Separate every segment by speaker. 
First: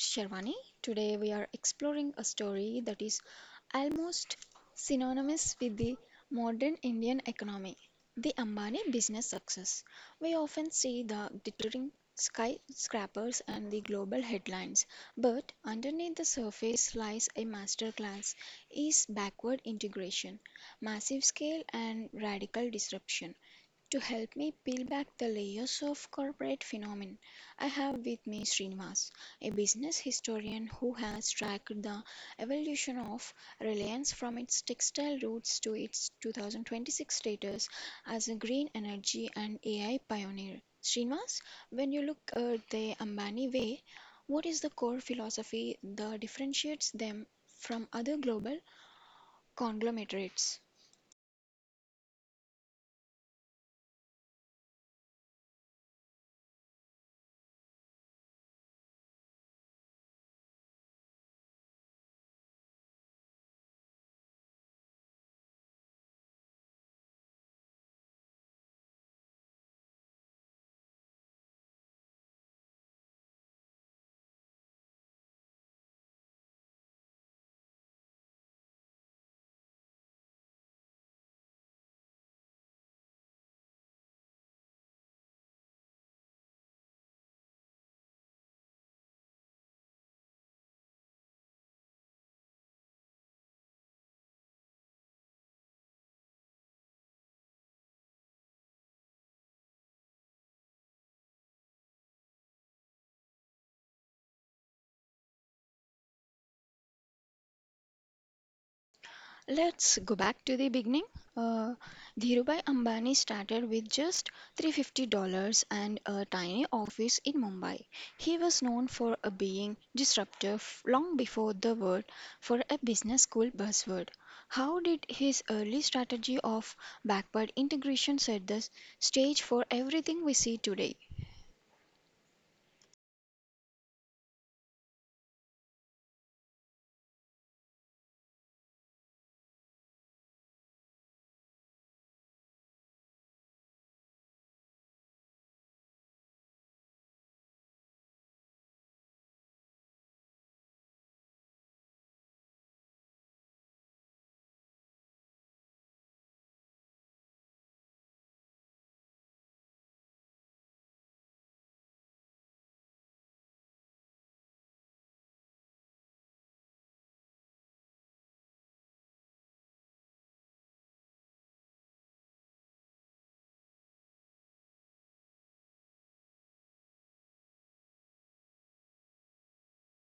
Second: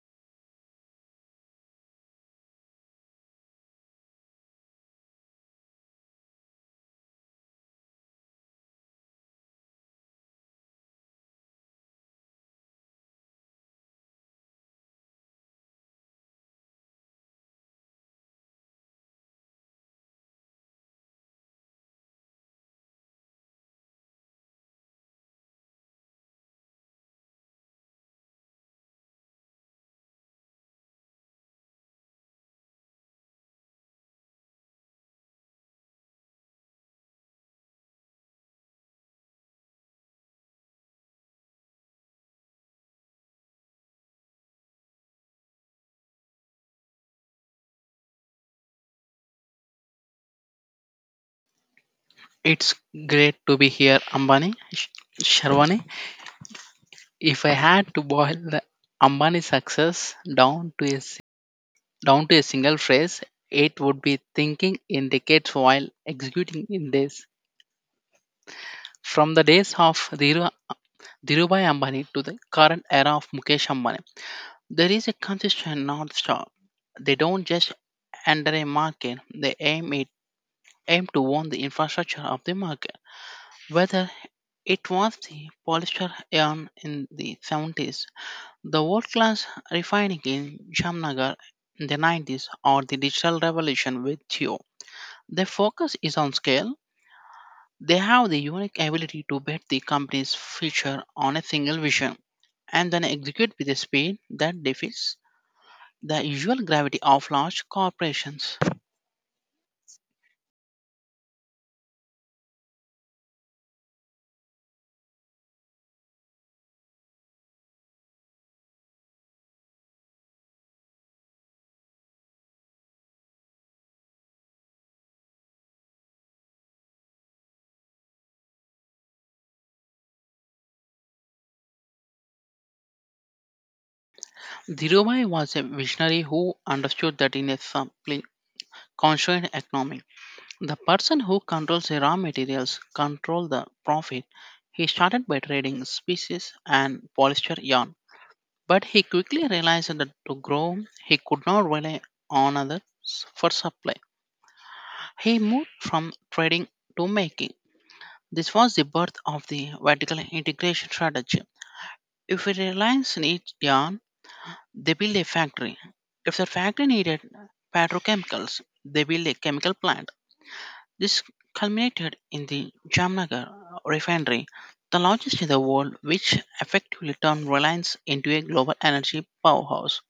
Speaker 1: Sherwani. Today we are exploring a story that is almost synonymous with the modern Indian economy, the Ambani business success. We often see the glittering skyscrapers and the global headlines, but underneath the surface lies a masterclass is backward integration, massive scale, and radical disruption. To help me peel back the layers of corporate phenomena, I have with me Srinivas, a business historian who has tracked the evolution of Reliance from its textile roots to its 2026 status as a green energy and AI pioneer. Srinivas, when you look at the Ambani way, what is the core philosophy that differentiates them from other global conglomerates?
Speaker 2: It's great to be here, Ambani. Sharwani, if I had to boil the Ambani success down to a s- down to a single phrase, it would be thinking in decades while executing in days. From the days of Dhirubhai Ambani to the current era of Mukesh Ambani, there is a consistent north star. They don't just enter a market; they aim to own the infrastructure of the market, whether it was the polyester yarn in the 70s, the world class refining in Jamnagar in the 90s, or the digital revolution with Theo. Their focus is on scale. They have the unique ability to bet the company's future on a single vision and then execute with a speed that defeats the usual gravity of large corporations.
Speaker 1: Let's go back to the beginning. Uh, Dhirubhai Ambani started with just $350 and a tiny office in Mumbai. He was known for being disruptive long before the word for a business school buzzword. How did his early strategy of backward integration set the stage for everything we see today?
Speaker 2: Dhirubhai was a visionary who understood that in a simply constrained economy, the person who controls the raw materials control the profit. He started by trading species and polyester yarn, but he quickly realized that to grow he could not rely on others for supply. He moved from trading to making. This was the birth of the vertical integration strategy. If a reliance needs yarn, they build a factory. If the factory needed petrochemicals, they build a chemical plant. This culminated in the Jamnagar refinery, the largest in the world, which effectively turned Reliance into a global energy powerhouse.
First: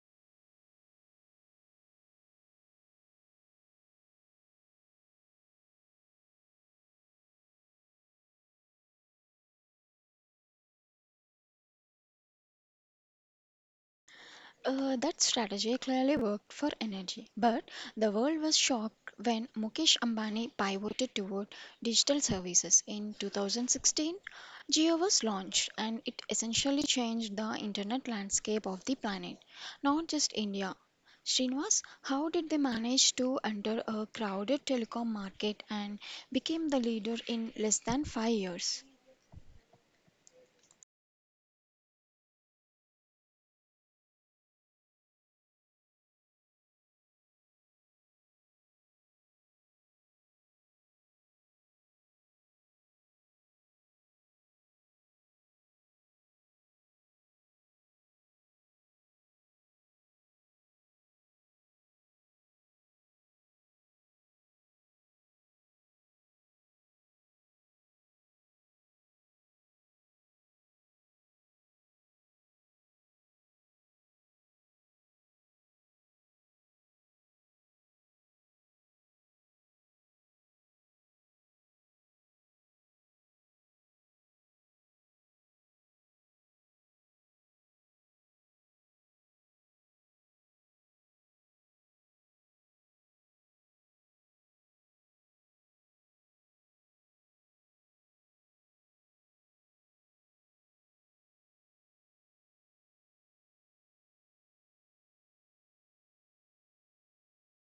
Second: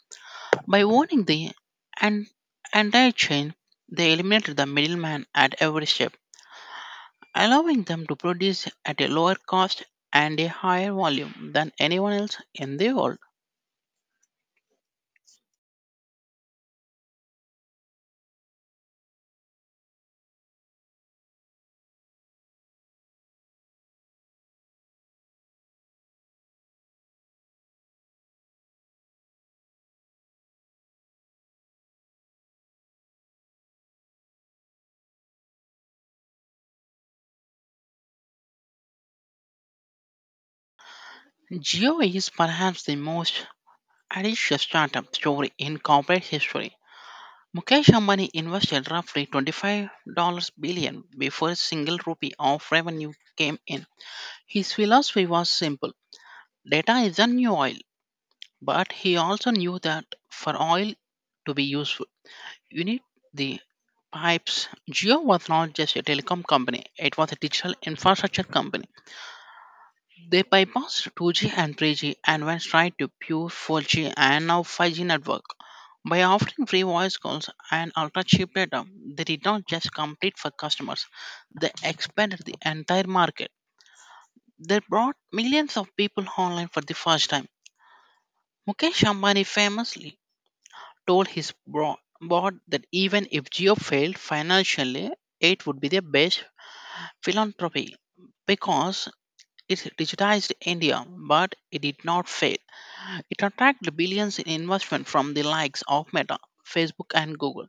Speaker 2: By owning the en- entire chain, they eliminated the middleman at every step, allowing them to produce at a lower cost and a higher volume than anyone else in the world.
Speaker 1: That strategy clearly worked for energy, but the world was shocked when Mukesh Ambani pivoted toward digital services. In 2016, Jio was launched and it essentially changed the internet landscape of the planet, not just India. Srinivas, how did they manage to enter a crowded telecom market and became the leader in less than 5 years?
Speaker 2: Geo is perhaps the most audacious startup story in corporate history. Mukesh Ambani invested roughly $25 billion before a single rupee of revenue came in. His philosophy was simple: data is the new oil, but he also knew that for oil to be useful, you need the pipes. Geo was not just a telecom company, it was a digital infrastructure company. They bypassed 2G and 3G and went straight to pure 4G and now 5G network. By offering free voice calls and ultra cheap data, they did not just compete for customers, they expanded the entire market. They brought millions of people online for the first time. Mukesh Ambani famously told his board that even if Jio failed financially, it would be the best philanthropy because it digitized India, but it did not fail. It attracted billions in investment from the likes of Meta, Facebook, and Google,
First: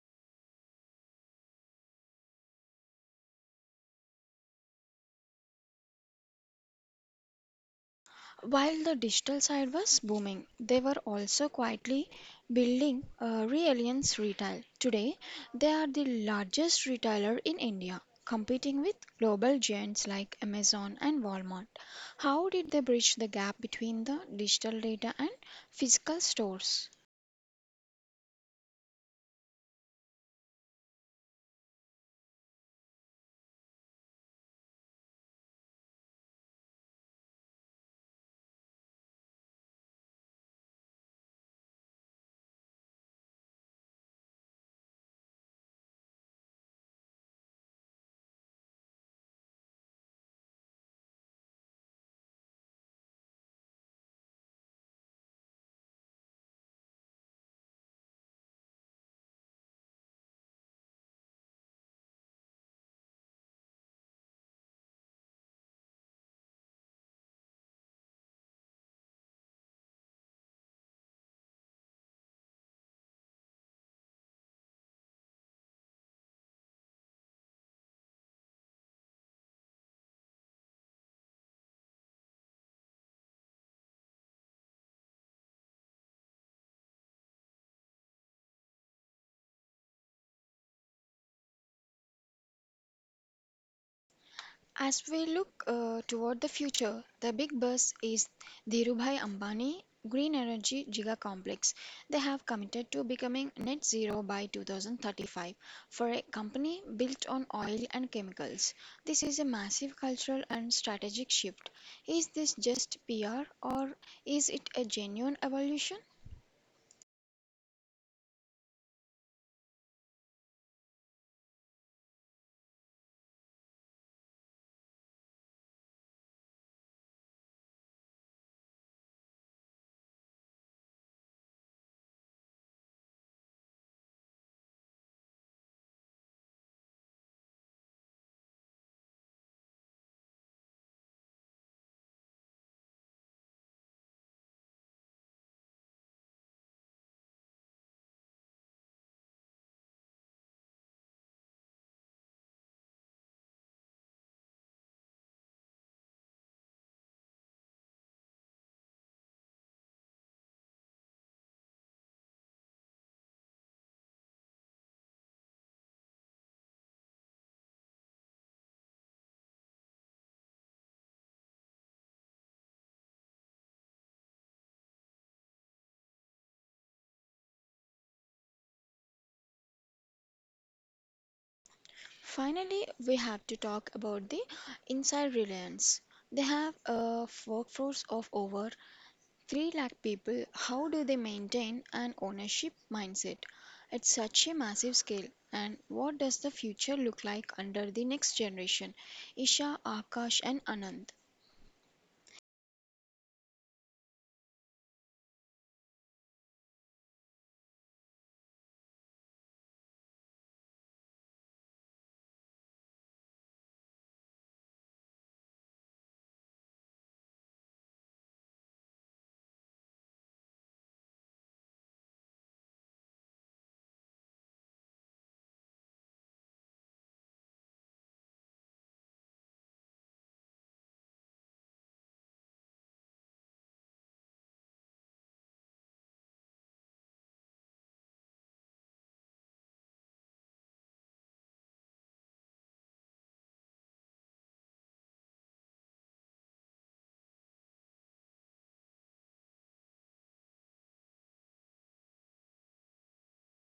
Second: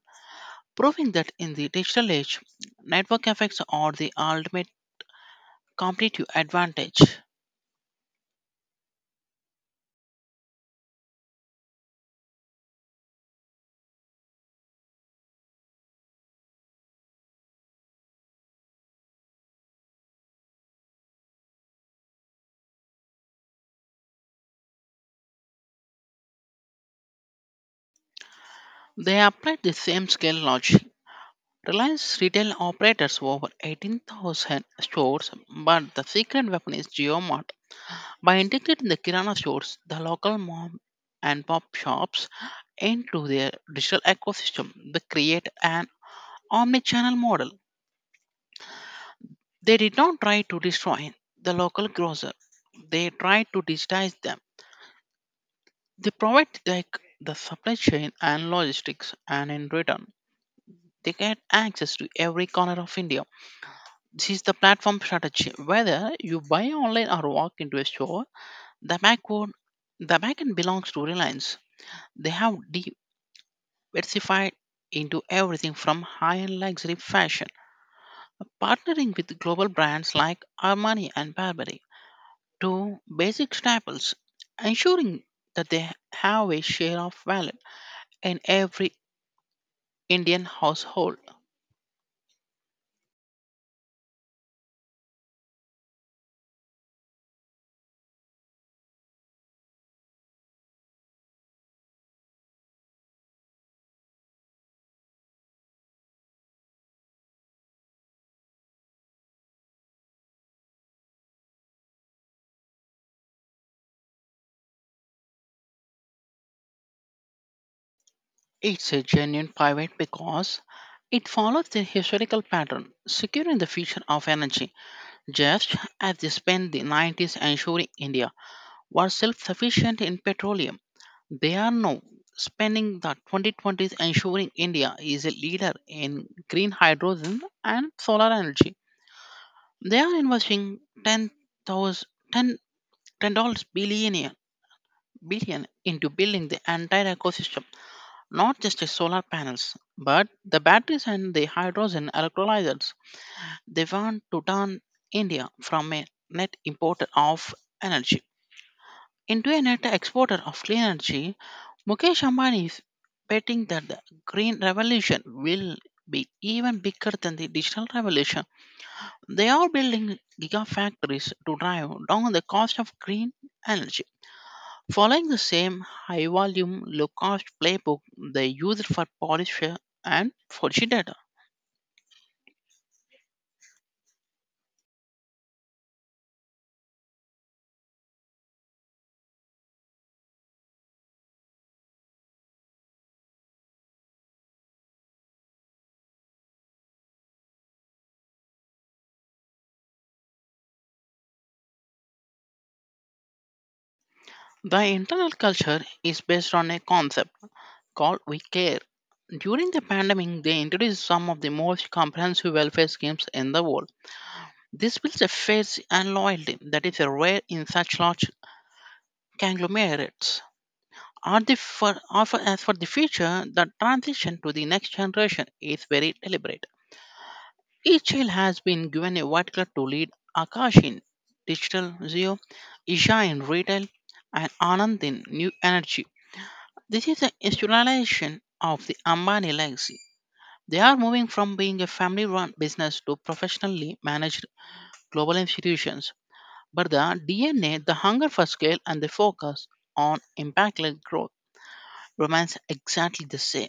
Speaker 2: proving that in the digital age, network effects are the ultimate competitive advantage.
Speaker 1: While the digital side was booming, they were also quietly building Reliance Retail. Today, they are the largest retailer in India, competing with global giants like Amazon and Walmart. How did they bridge the gap between the digital data and physical stores?
Speaker 2: They applied the same scale logic. Reliance Retail operates over 18,000 stores, but the secret weapon is GeoMart. By integrating the Kirana stores, the local mom and pop shops into their digital ecosystem, they create an omnichannel model. They did not try to destroy the local grocer. They tried to digitize them. They provide like the supply chain and logistics, and in return, they get access to every corner of India. This is the platform strategy. Whether you buy online or walk into a store, the backward, the backend belongs to Reliance. They have diversified into everything from high-end luxury fashion, partnering with global brands like Armani and Burberry to basic staples, ensuring that they have a share of wallet in every Indian household.
Speaker 1: As we look toward the future, the big buzz is Dhirubhai Ambani Green Energy Giga Complex. They have committed to becoming net zero by 2035 for a company built on oil and chemicals. This is a massive cultural and strategic shift. Is this just PR or is it a genuine evolution?
Speaker 2: It's a genuine pivot because it follows the historical pattern, securing the future of energy, just as they spent the 90s ensuring India was self sufficient in petroleum. They are now spending the 2020s ensuring India is a leader in green hydrogen and solar energy. They are investing 10,000 dollars billion into building the entire ecosystem, not just the solar panels, but the batteries and the hydrogen electrolyzers. They want to turn India from a net importer of energy into a net exporter of clean energy. Mukesh Ambani is betting that the green revolution will be even bigger than the digital revolution. They are building gigafactories to drive down the cost of green energy, following the same high volume, low cost playbook they used for Polisher and 4G data.
Speaker 1: Finally, we have to talk about the inside reliance. They have a workforce of over three lakh people. How do they maintain an ownership mindset at such a massive scale? And what does the future look like under the next generation? Isha, Akash, and Anand.
Speaker 2: The internal culture is based on a concept called We Care. During the pandemic, they introduced some of the most comprehensive welfare schemes in the world. This builds a faith and loyalty that is rare in such large conglomerates. Are the for, are for- As for the future, the transition to the next generation is very deliberate. Each child has been given a white to lead: Akash in digital Zero, Isha in retail, and Anand in new energy. This is a institutionalization of the Ambani legacy. They are moving from being a family run business to professionally managed global institutions. But the DNA, the hunger for scale, and the focus on impactless growth remains exactly the same.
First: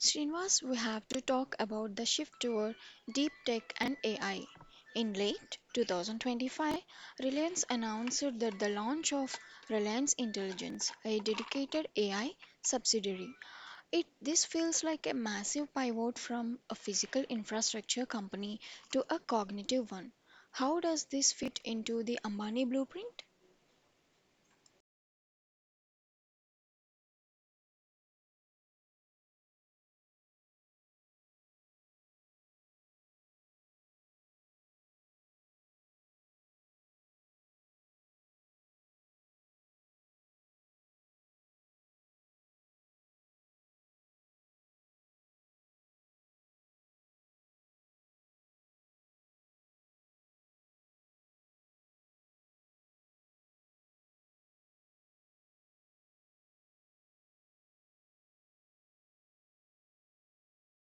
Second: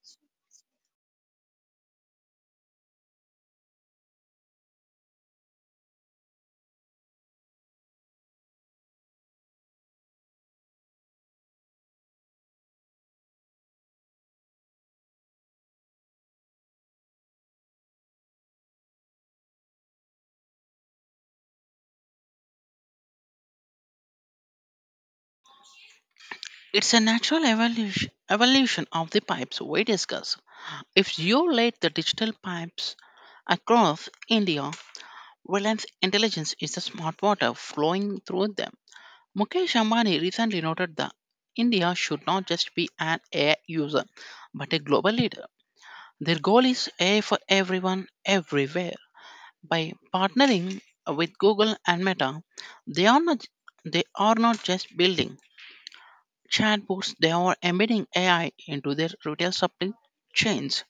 Speaker 1: Srinivas, we have to talk about the shift toward deep tech and AI. In late 2025, Reliance announced that the launch of Reliance Intelligence, a dedicated AI subsidiary. It this feels like a massive pivot from a physical infrastructure company to a cognitive one. How does this fit into the Ambani blueprint?
Speaker 2: It's a natural evolution of the pipes we discuss. If you let the digital pipes across India, Reliance Intelligence is the smart water flowing through them. Mukesh Ambani recently noted that India should not just be an AI user, but a global leader. Their goal is AI for everyone, everywhere. By partnering with Google and Meta, they are not they are not just building chatbots, they are embedding AI into their retail supply chains.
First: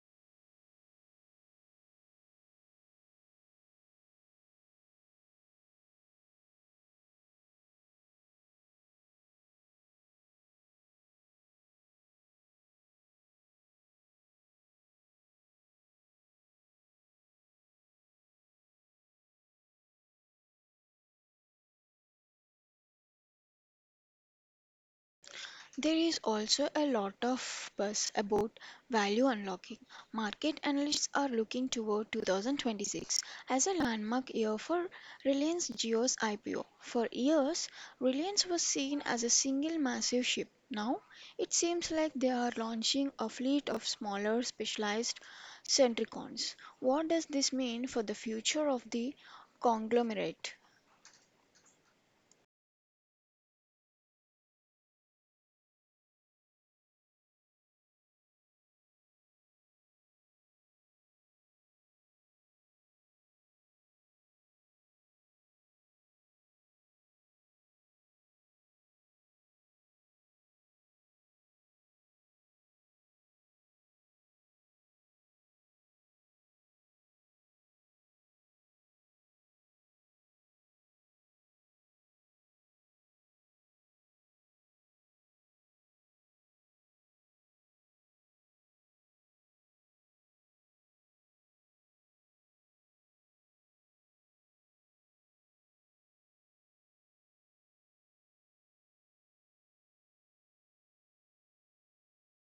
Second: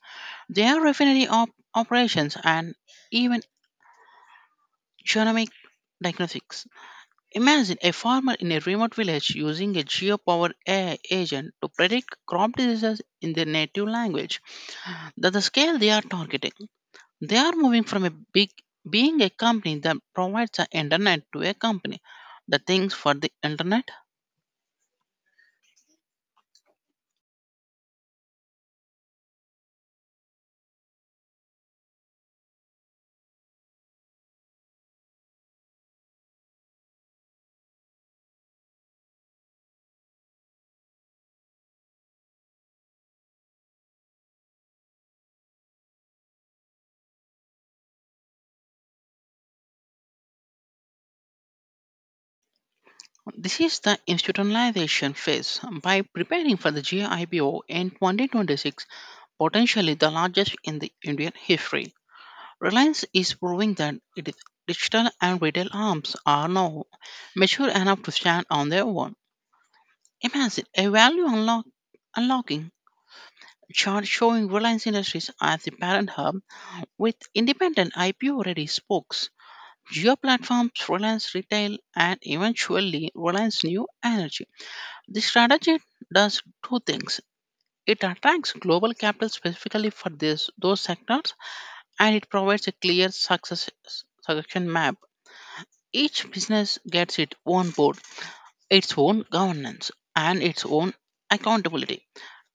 Speaker 2: They are refinery operations and even genomic diagnostics. Imagine a farmer in a remote village using a geo-powered AI agent to predict crop diseases in their native language. That's the scale they are targeting. They are moving from a big being a company that provides the internet to a company that thinks for the internet.
Speaker 1: There is also a lot of buzz about value unlocking. Market analysts are looking toward 2026 as a landmark year for Reliance Jio's IPO. For years, Reliance was seen as a single massive ship. Now, it seems like they are launching a fleet of smaller specialized centricons. What does this mean for the future of the conglomerate?
Speaker 2: This is the institutionalization phase. By preparing for the GIPO in 2026, potentially the largest in the Indian history, Reliance is proving that its digital and retail arms are now mature enough to stand on their own. Imagine a value unlocking chart showing Reliance Industries as the parent hub with independent IPO ready spokes, geo platforms, Reliance Retail, and eventually Reliance New Energy. The strategy does two things. It attracts global capital specifically for those sectors and it provides a clear succession map. Each business gets its own board, its own governance, and its own accountability.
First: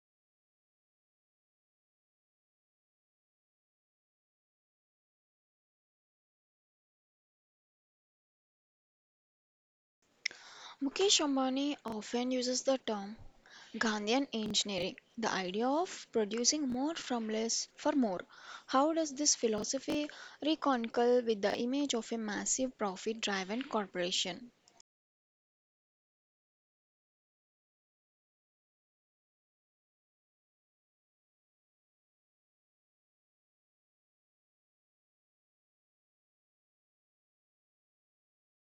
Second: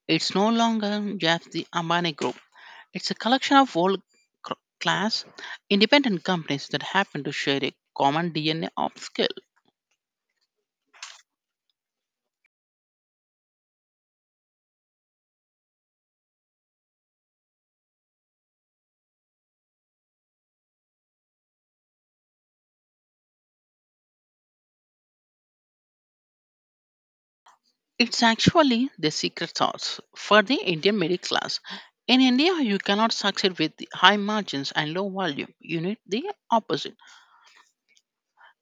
Speaker 2: It's no longer just the Ambani group. It's a collection of cr- class independent companies that happen to share a common DNA of skill.
Speaker 1: Mukesh Ambani often uses the term Gandhian engineering, the idea of producing more from less for more. How does this philosophy reconcile with the image of a massive profit driven corporation?
Speaker 2: It's actually the secret sauce for the Indian middle class. In India, you cannot succeed with the high margins and low volume. You need the opposite.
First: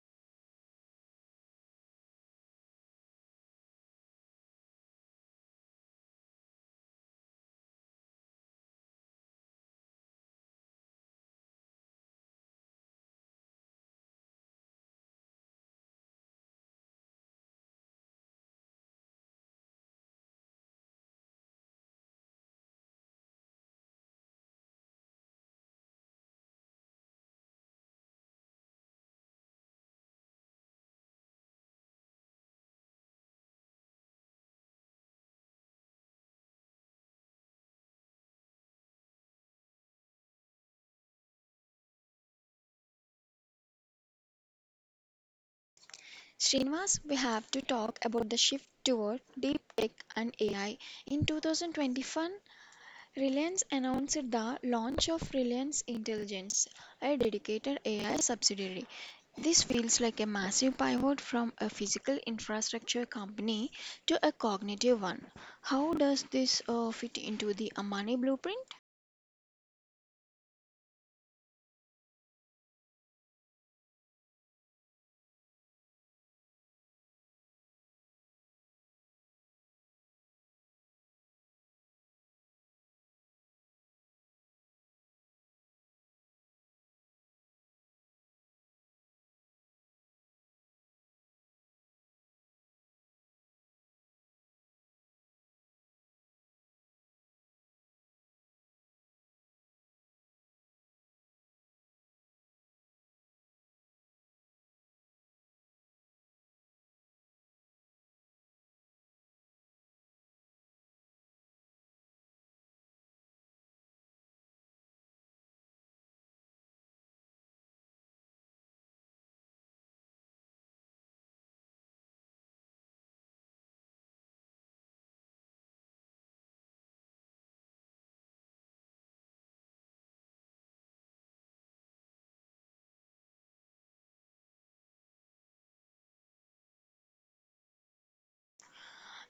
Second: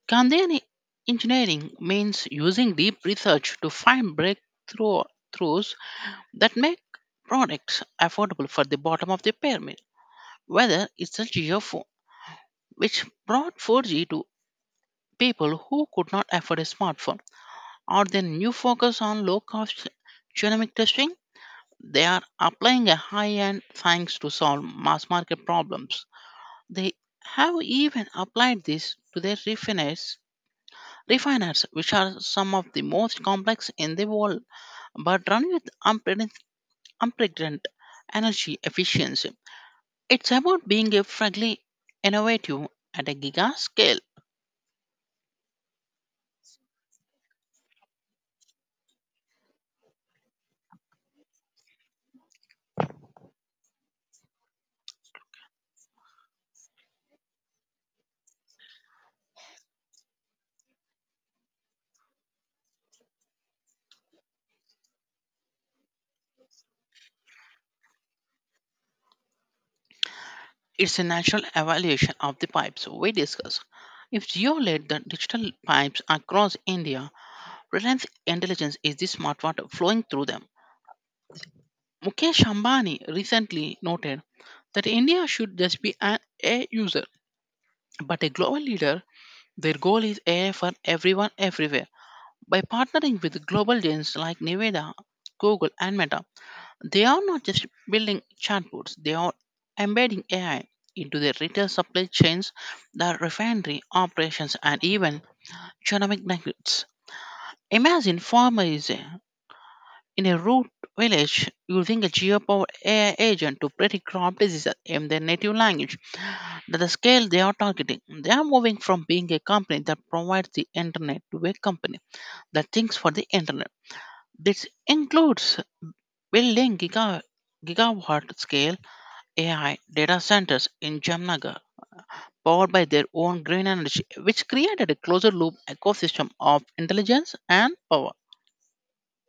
Speaker 2: Gandhian engineering means using deep research to find breakthroughs that make products affordable for the bottom of the pyramid. Whether it's a GFO, which brought 4G to people who could not afford a smartphone, or their new focus on low cost genomic testing, they are applying a high end science to solve mass market problems. They have even applied this to their refiners, which are some of the most complex in the world, but run with unprecedented energy efficiency. It's about being a frankly innovative at a giga scale.
Speaker 1: Srinivas, we have to talk about the shift toward deep tech and AI. In 2021, Reliance announced the launch of Reliance Intelligence, a dedicated AI subsidiary. This feels like a massive pivot from a physical infrastructure company to a cognitive one. How does this fit into the Amani blueprint?
Speaker 2: It's a natural evaluation of the pipes we discuss. If Geo led the digital pipes across India, Reliance Intelligence is the smart water flowing through them. Mukesh Ambani recently noted that India should just be an AI user, but a global leader. Their goal is AI for everyone everywhere. By partnering with global giants like Nevada, Google, and Meta, they are not just building chatbots, they are embedding AI into their retail supply chains, their refinery operations, and even economic networks. Imagine farmers in a rural village using a geopowered AI agent to predict crop diseases in their native language. That's the scale they are targeting. They are moving from being a company that provides the internet to a company that thinks for the internet. This includes building gigawatt scale AI data centers in Jamnagar, powered by their own green energy, which created a closer loop ecosystem of intelligence and power.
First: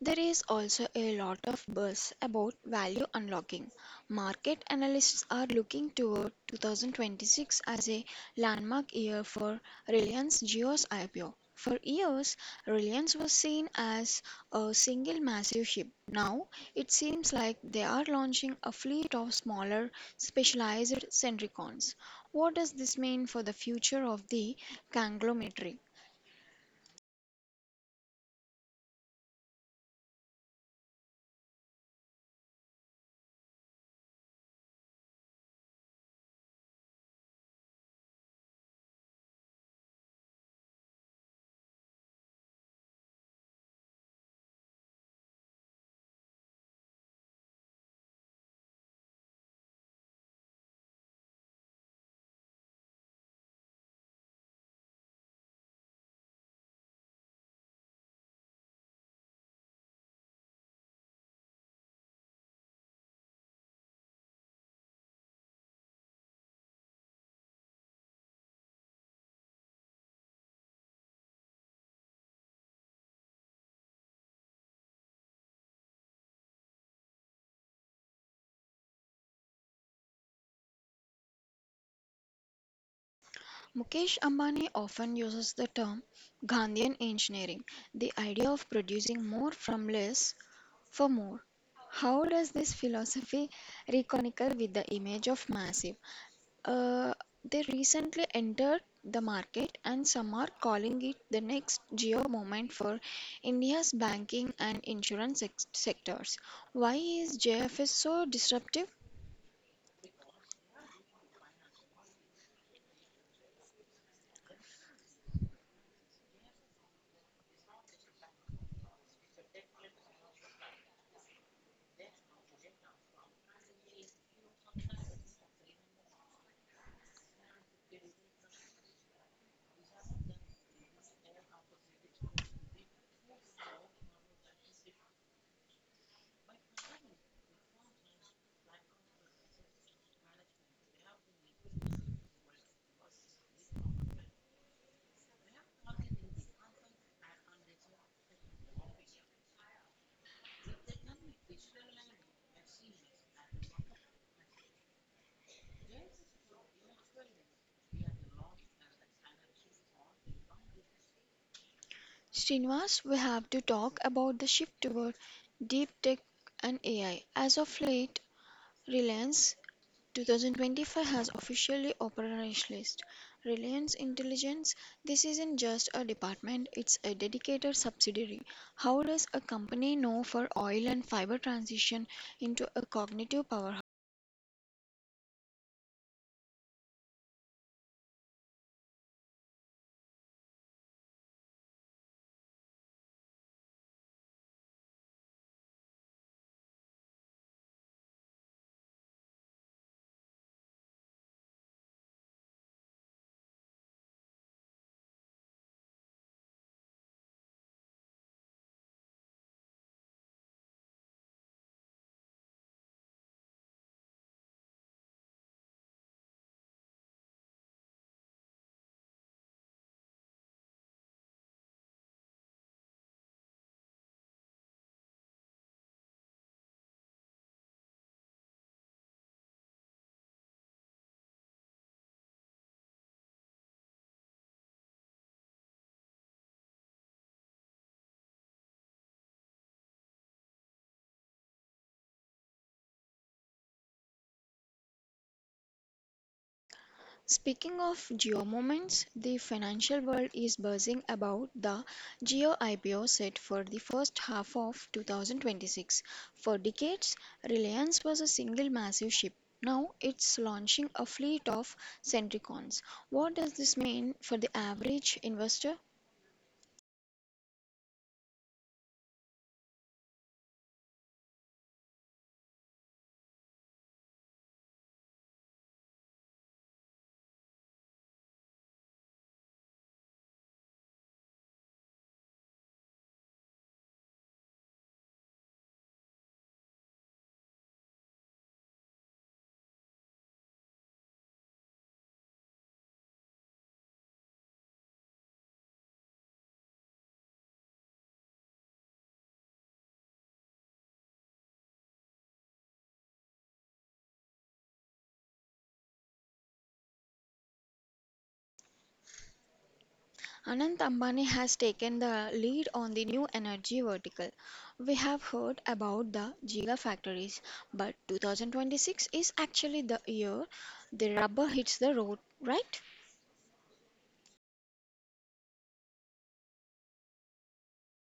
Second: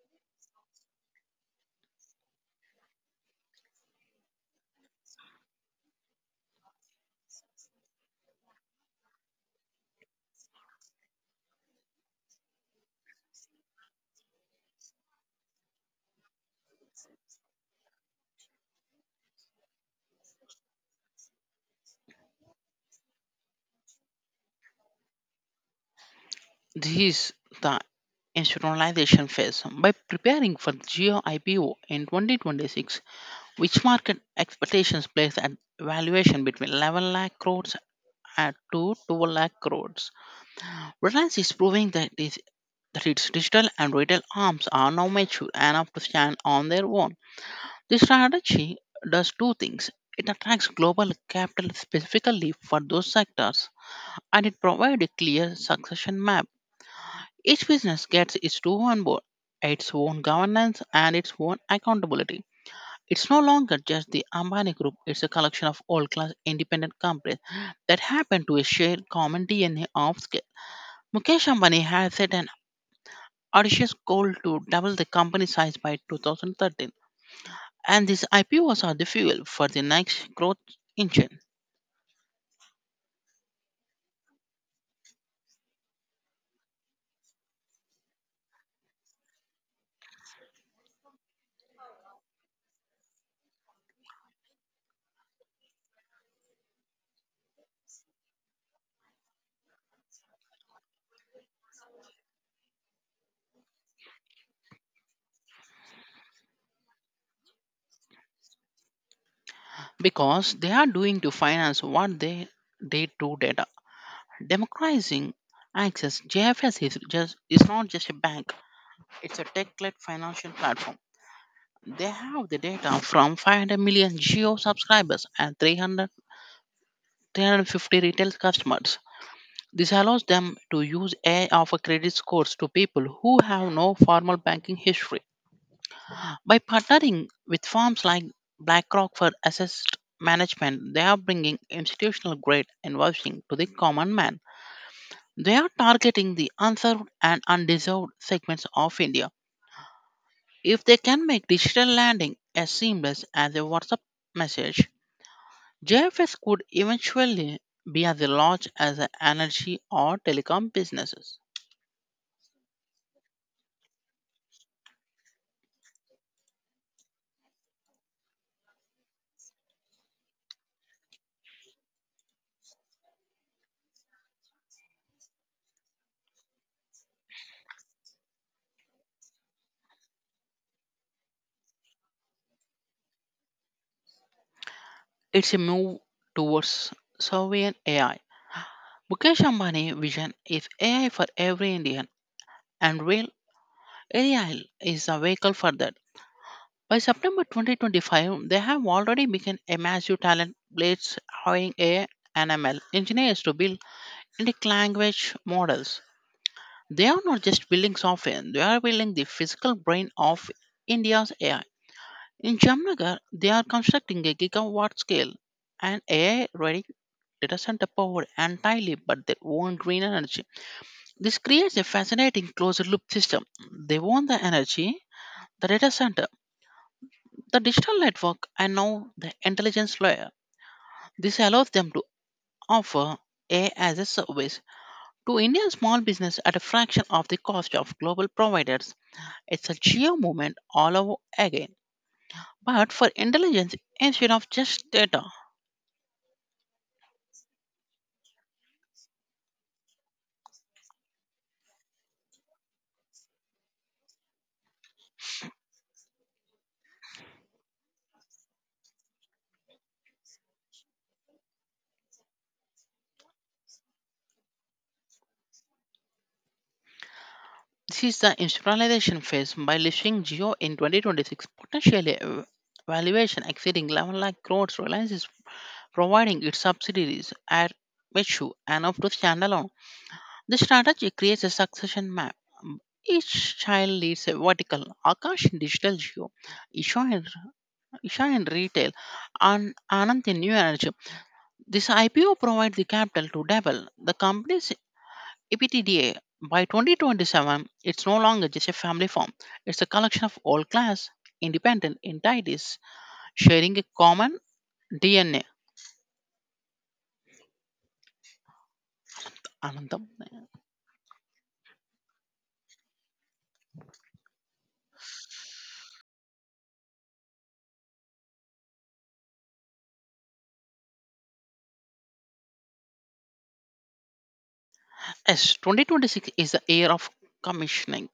Speaker 1: There is also a lot of buzz about value unlocking. Market analysts are looking toward 2026 as a landmark year for Reliance Jio's IPO. For years, Reliance was seen as a single massive ship. Now, it seems like they are launching a fleet of smaller, specialized Centricons. What does this mean for the future of the conglomerate?
Speaker 2: This is the institutionalization phase. By preparing for Geo IPO in 2026, which market expectations place an valuation between 11 lakh crores and to 12 lakh crores, Reliance is proving that its digital and retail arms are now mature enough to stand on their own. This strategy does two things. It attracts global capital specifically for those sectors, and it provides a clear succession map. Each business gets its own board, its own governance, and its own accountability. It's no longer just the Ambani Group, it's a collection of world class independent companies that happen to share common DNA of scale. Mukesh Ambani has set an audacious goal to double the company size by 2013. And these IPOs are the fuel for the next growth engine
Speaker 1: Mukesh Ambani often uses the term "Gandhian engineering", the idea of producing more from less for more. How does this philosophy reconcile with the image of massive? Uh, they recently entered the market, and some are calling it the next geo moment for India's banking and insurance sectors. Why is JFS so disruptive?
Speaker 2: because they are doing to finance what they did to data. Democratizing access, JFS is not just a bank, it's a tech-led financial platform. They have the data from 500 million geo subscribers and 350 retail customers. This allows them to use AI offer credit scores to people who have no formal banking history. By partnering with firms like BlackRock for asset management, they are bringing institutional grade investing to the common man. They are targeting the unserved and undeserved segments of India. If they can make digital lending as seamless as a WhatsApp message, JFS could eventually be as large as the energy or telecom businesses.
Speaker 1: Srinivas, we have to talk about the shift toward deep tech and AI. As of late, Reliance 2025 has officially operationalized Reliance Intelligence. This isn't just a department, it's a dedicated subsidiary. How does a company know for oil and fiber transition into a cognitive powerhouse?
Speaker 2: It's a move towards sovereign AI. Mukesh Ambani vision is AI for every Indian and real Ariel is a vehicle for that. By September 2025, they have already become a massive talent blades hiring AI and ML engineers to build unique language models. They are not just building software, they are building the physical brain of India's AI. In Jamnagar, they are constructing a gigawatt scale and AI ready data center powered entirely by their own green energy. This creates a fascinating closed loop system. They own the energy, the data center, the digital network, and now the intelligence layer. This allows them to offer AI as a service to Indian small business at a fraction of the cost of global providers. It's a geo movement all over again, but for intelligence instead of just data.
Speaker 1: Speaking of geo-moments, the financial world is buzzing about the geo-IPO set for the first half of 2026. For decades, Reliance was a single massive ship. Now it's launching a fleet of Centricons. What does this mean for the average investor?
Speaker 2: This is the institutionalization phase. By listing geo in 2026, potentially a valuation exceeding 11 lakh crores, reliance is providing its subsidiaries at Mechu and up to standalone. The strategy creates a succession map. Um, Each child leads a vertical, Akash in digital geo, Isha in, Isha in retail, and Anant in new energy. This IPO provides the capital to double the company's EBITDA. By 2027, it's no longer just a family farm. It's a collection of all class, independent entities sharing a common DNA. Anandam.
Speaker 1: Anant Ambani has taken the lead on the new energy vertical. We have heard about the gigafactories, but 2026 is actually the year the rubber hits the road, right?
Speaker 2: Yes, 2026 is the year of commissioning.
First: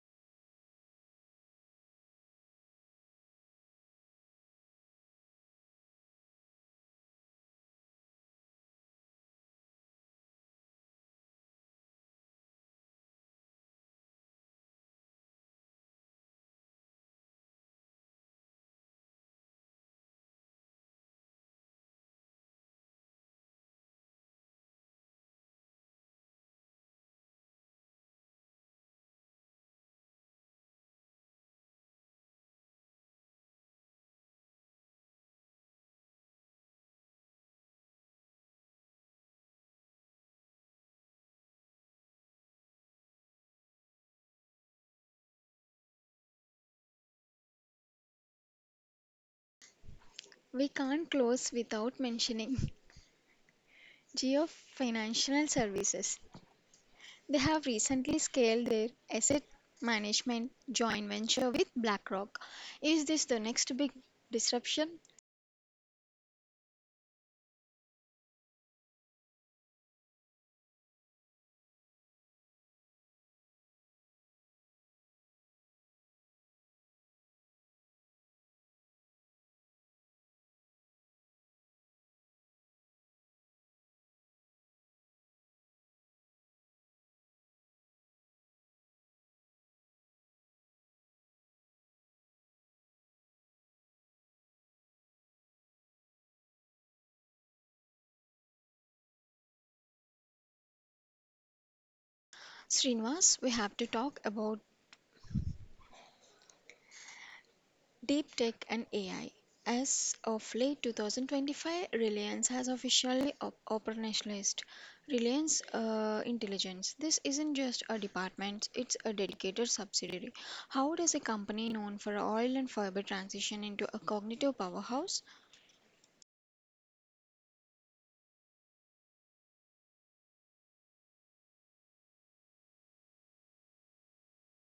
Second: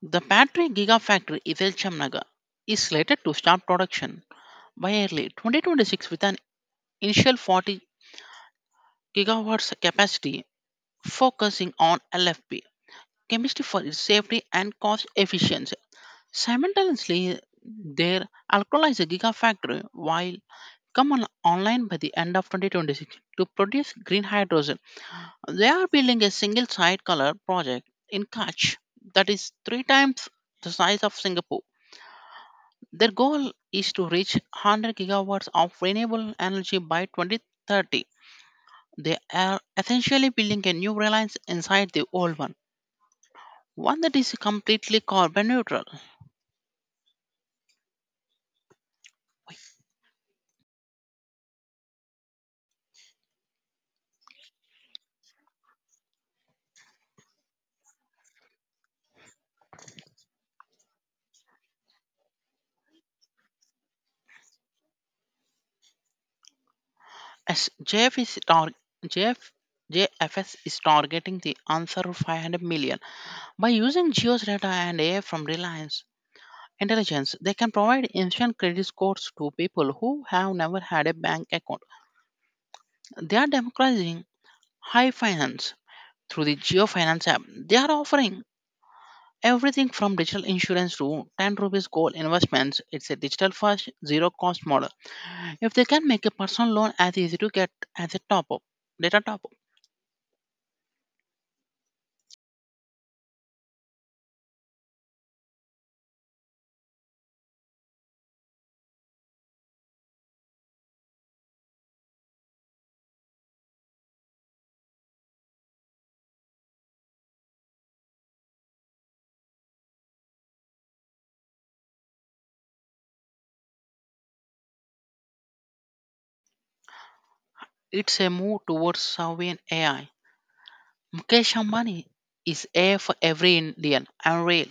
Speaker 2: The battery gigafactory Ithel Chamnaga is slated to start production by early 2026 with an initial 40 gigawatts capacity focusing on LFP chemistry for its safety and cost efficiency. Simultaneously, their alkalizer gigafactory will come on online by the end of 2026 to produce green hydrogen. They are building a single site color project in Kutch that is three times the size of Singapore. Their goal is to reach 100 gigawatts of renewable energy by 2030. They are essentially building a new reliance inside the old one, one that is completely carbon neutral.
Speaker 1: We can't close without mentioning Geo Financial Services. They have recently scaled their asset management joint venture with BlackRock. Is this the next big disruption?
Speaker 2: As JF is tar- JF JFS is targeting the answer of 500 million. By using Geo's data and AI from Reliance Intelligence, they can provide instant credit scores to people who have never had a bank account. They are democratizing high finance. Through the Geo Finance app, they are offering everything from digital insurance to 10 rupees gold investments. It's a digital first, zero cost model. If they can make a personal loan as easy to get as a top up, data top up,
Speaker 1: Srinivas, we have to talk about Deep Tech and AI. As of late 2025, Reliance has officially operationalized Reliance Intelligence. This isn't just a department, it's a dedicated subsidiary. How does a company known for oil and fiber transition into a cognitive powerhouse?
Speaker 2: it's a move towards sovereign AI. Mukesh Ambani is a for every Indian. Unreal.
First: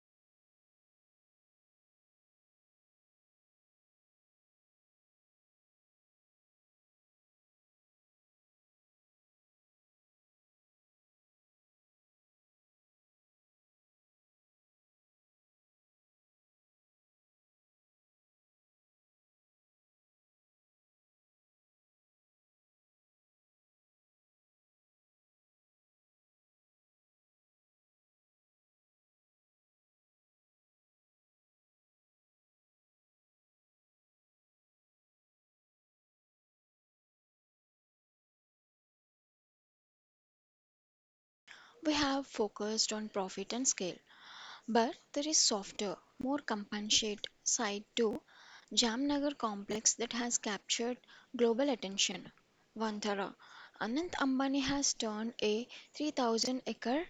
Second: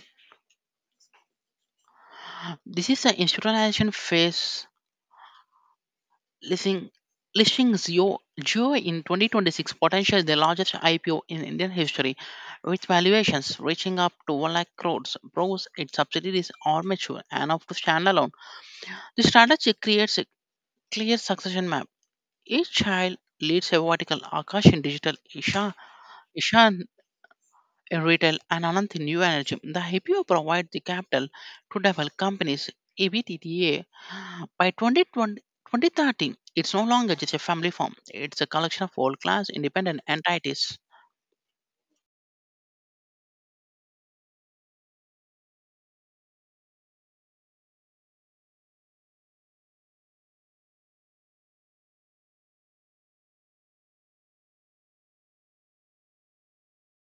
Speaker 2: This is the institutionalization phase. Listing listing Zio Jio in 2026 potential the largest IPO in Indian history, with valuations reaching up to 1 lakh crores, proves its subsidiaries are mature enough to stand alone. The strategy creates a clear succession map. Each child leads a vertical, Akash in digital, Ishan in retail, and Ananth in new energy. The IPO provides the capital to develop companies, EBTTA. By 2030, it's no longer just a family farm, it's a collection of world class independent entities.
Speaker 1: We have focused on profit and scale. But there is softer, more compassionate side to Jamnagar complex that has captured global attention. Vantara. Anant Ambani has turned a 3,000 acre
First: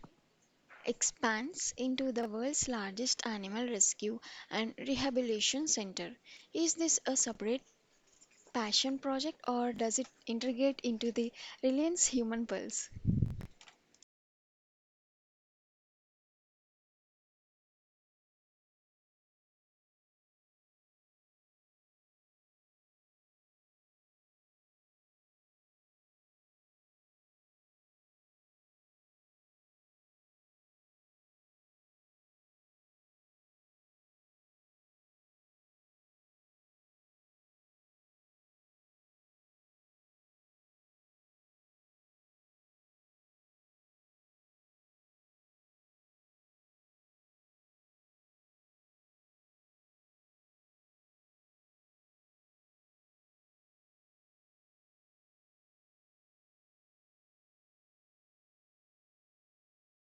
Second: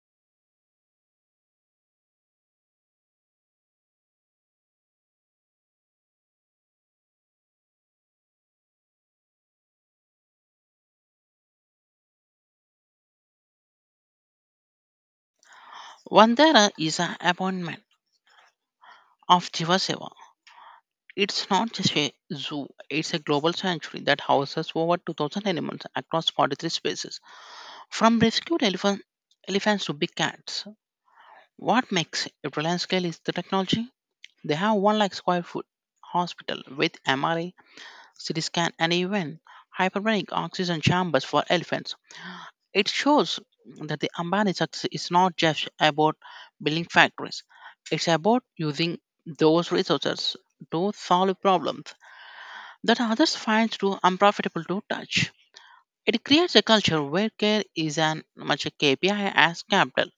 Speaker 1: expanse into the world's largest animal rescue and rehabilitation center. Is this a separate passion project or does it integrate into the Reliance Human Pulse?
Speaker 2: Vandera is an appointment of Jivaseva. It's not just a zoo, it's a global sanctuary that houses over 2,000 animals across 43 species, from elephants to big cats. What makes it Reliance scale is the technology. They have 1 lakh square foot hospital with MRI, CT scan, and even hyperbaric oxygen chambers for elephants. It shows that the Ambani success is not just about building factories, it's about using those resources to solve problems that others find too unprofitable to touch. It creates a culture where care is as much a KPI as capital.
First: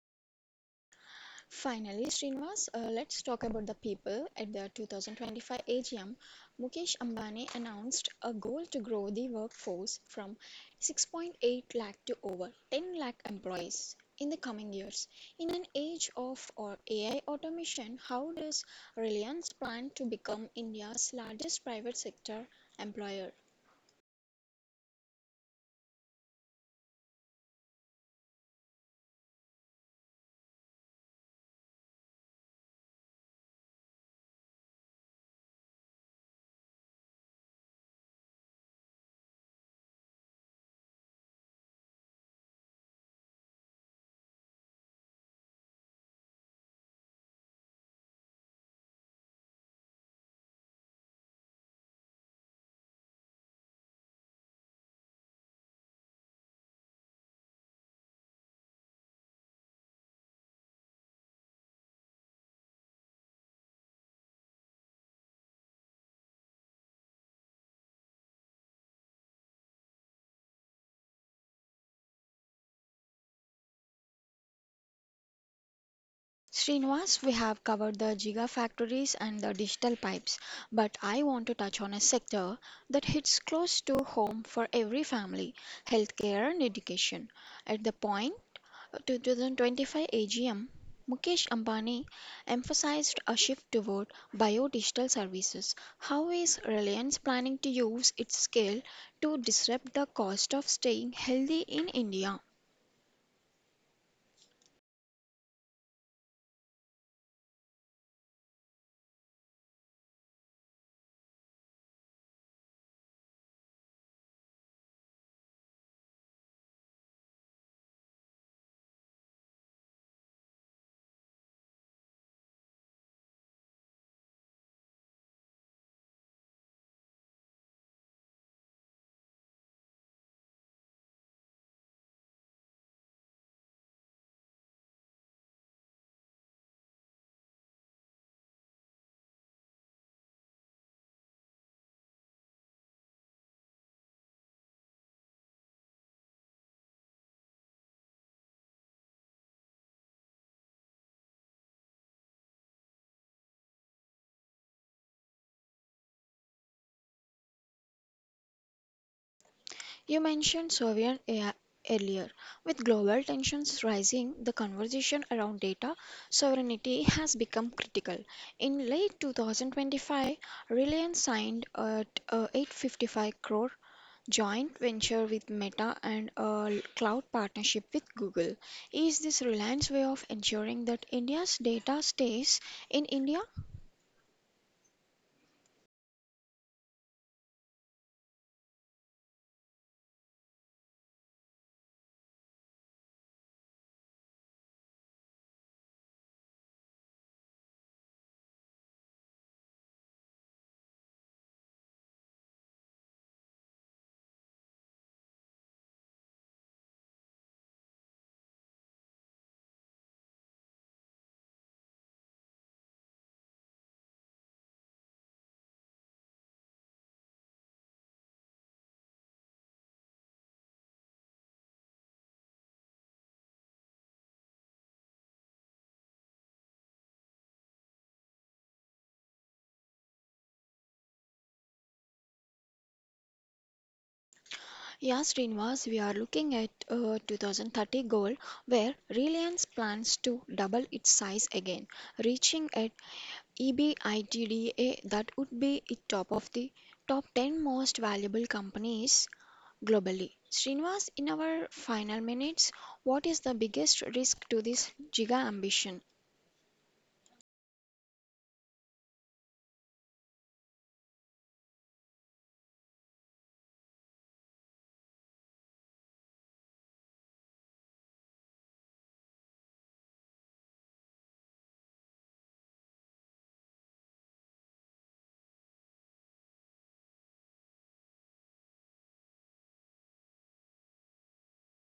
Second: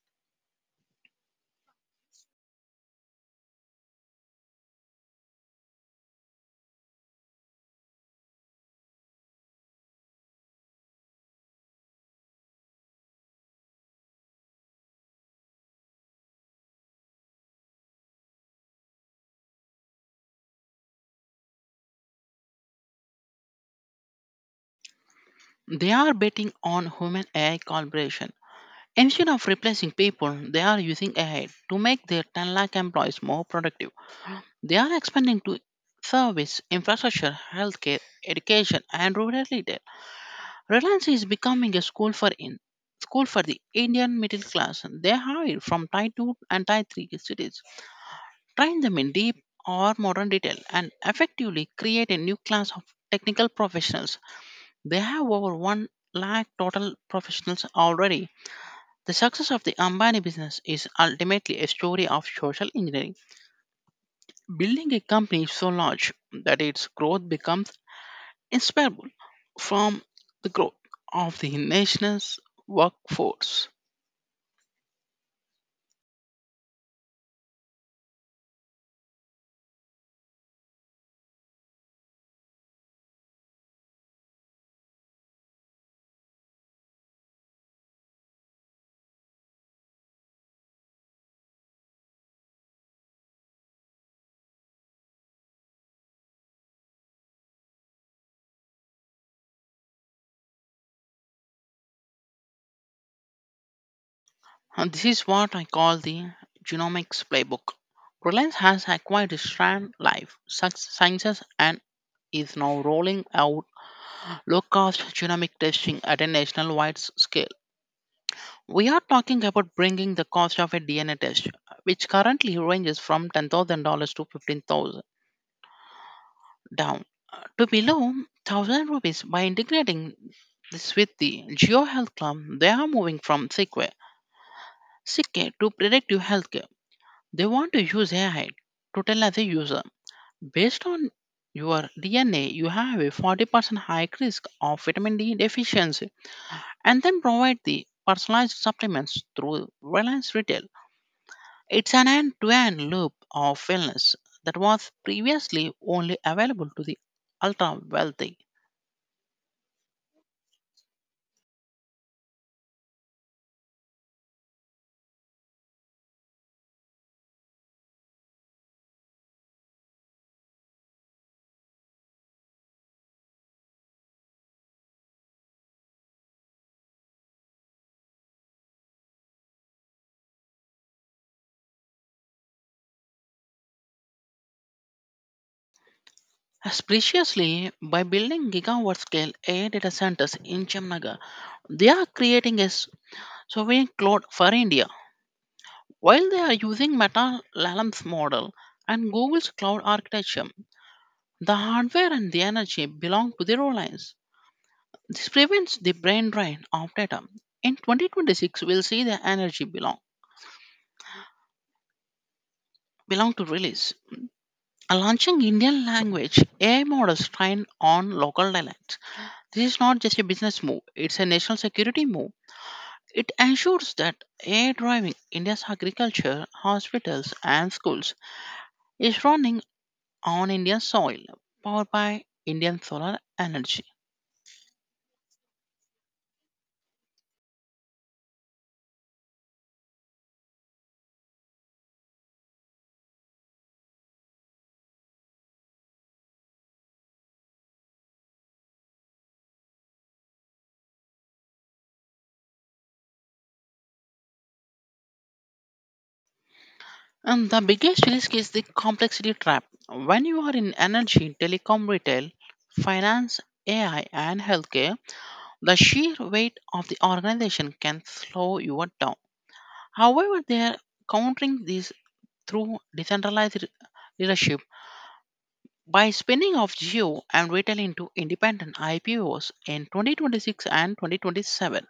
Speaker 1: Finally, Srinivas, let's talk about the people. At the 2025 AGM, Mukesh Ambani announced a goal to grow the workforce from 6.8 lakh to over 10 lakh employees in the coming years. In an age of or AI automation, how does Reliance plan to become India's largest private sector employer?
Speaker 2: They are betting on human AI collaboration. Instead of replacing people, they are using AI to make their 10 lakh employees more productive. They are expanding to service, infrastructure, healthcare, education, and rural retail. Reliance is becoming a school for the Indian middle class. They hire from Tier 2 and Tier 3 cities, train them in deep or modern detail, and effectively create a new class of technical professionals. They have over 1 lakh total professionals already. The success of the Ambani business is ultimately a story of social engineering. Building a company so large that its growth becomes inseparable from the growth of the nation's workforce.
Speaker 1: Srinivas, we have covered the gigafactories and the digital pipes, but I want to touch on a sector that hits close to home for every family healthcare and education. At the point, 2025 AGM, Mukesh Ambani emphasized a shift toward biodigital services. How is Reliance planning to use its scale to disrupt the cost of staying healthy in India?
Speaker 2: And this is what I call the genomics playbook. Reliance has acquired Sciences and is now rolling out low cost genomic testing at a national wide scale. We are talking about bringing the cost of a DNA test, which currently ranges from $10,000 to 15,000 down to below 1,000 rupees by integrating this with the GeoHealth Club. They are moving from sick care to predictive healthcare. They want to use AI to tell as a user, based on your DNA, you have a 40% high risk of vitamin D deficiency, and then provide the personalized supplements through Reliance Retail. It's an end to end loop of wellness that was previously only available to the ultra wealthy.
Speaker 1: You mentioned Soviet AI earlier. With global tensions rising, the conversation around data sovereignty has become critical. In late 2025, Reliance signed a 855 crore joint venture with Meta and a cloud partnership with Google. Is this Reliance way of ensuring that India's data stays in India?
Speaker 2: Especially by building gigawatt scale AI data centers in Chemnagar, they are creating a sovereign cloud for India. While they are using Meta Lalham's model and Google's cloud architecture, the hardware and the energy belong to the Reliance. This prevents the brain drain of data. In 2026, we'll see the energy belong to release. Launching Indian language AI models trained on local dialects. This is not just a business move, it's a national security move. It ensures that AI driving India's agriculture, hospitals, and schools is running on Indian soil, powered by Indian solar energy.
Speaker 1: Yeah, Srinivas, we are looking at a 2030 goal where Reliance plans to double its size again, reaching at EBITDA that would be at top of the top 10 most valuable companies globally. Srinivas, in our final minutes, what is the biggest risk to this giga ambition?
Speaker 2: And the biggest risk is the complexity trap. When you are in energy, telecom, retail, finance, AI, and healthcare, the sheer weight of the organization can slow you down. However, they are countering this through decentralized leadership. By spinning off Geo and retail into independent IPOs in 2026 and 2027,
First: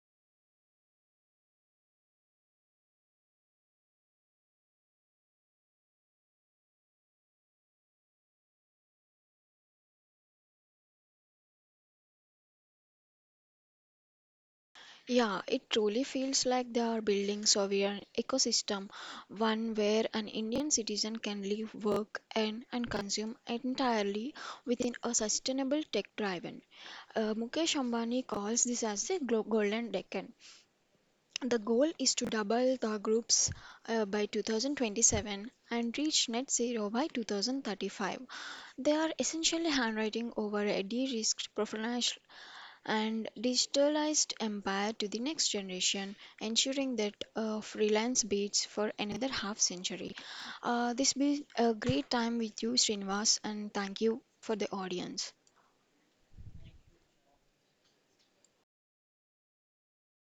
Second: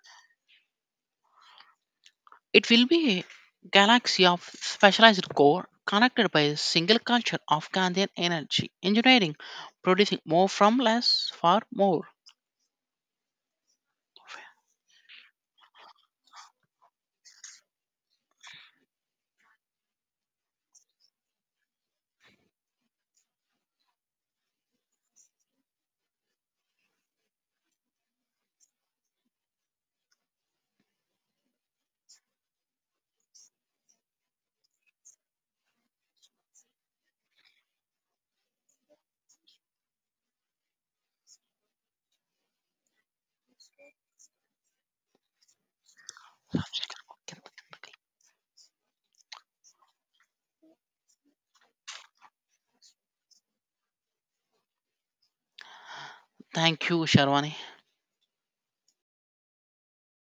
Speaker 2: it will be a galaxy of specialized core connected by a single culture of Gandhian energy engineering, producing more from less for more.
Speaker 1: Yeah, it truly feels like they are building sovereign ecosystem, one where an Indian citizen can live, work, and consume entirely within a sustainable tech-driven. Mukesh Ambani calls this as the golden decade. The goal is to double the groups by 2027 and reach net zero by 2035. They are essentially handwriting over a de-risked and digitalized empire to the next generation, ensuring that freelance beats for another half century. This been a great time with you, Srinivas, and thank you for the audience.
Speaker 2: Thank you, Sharwani.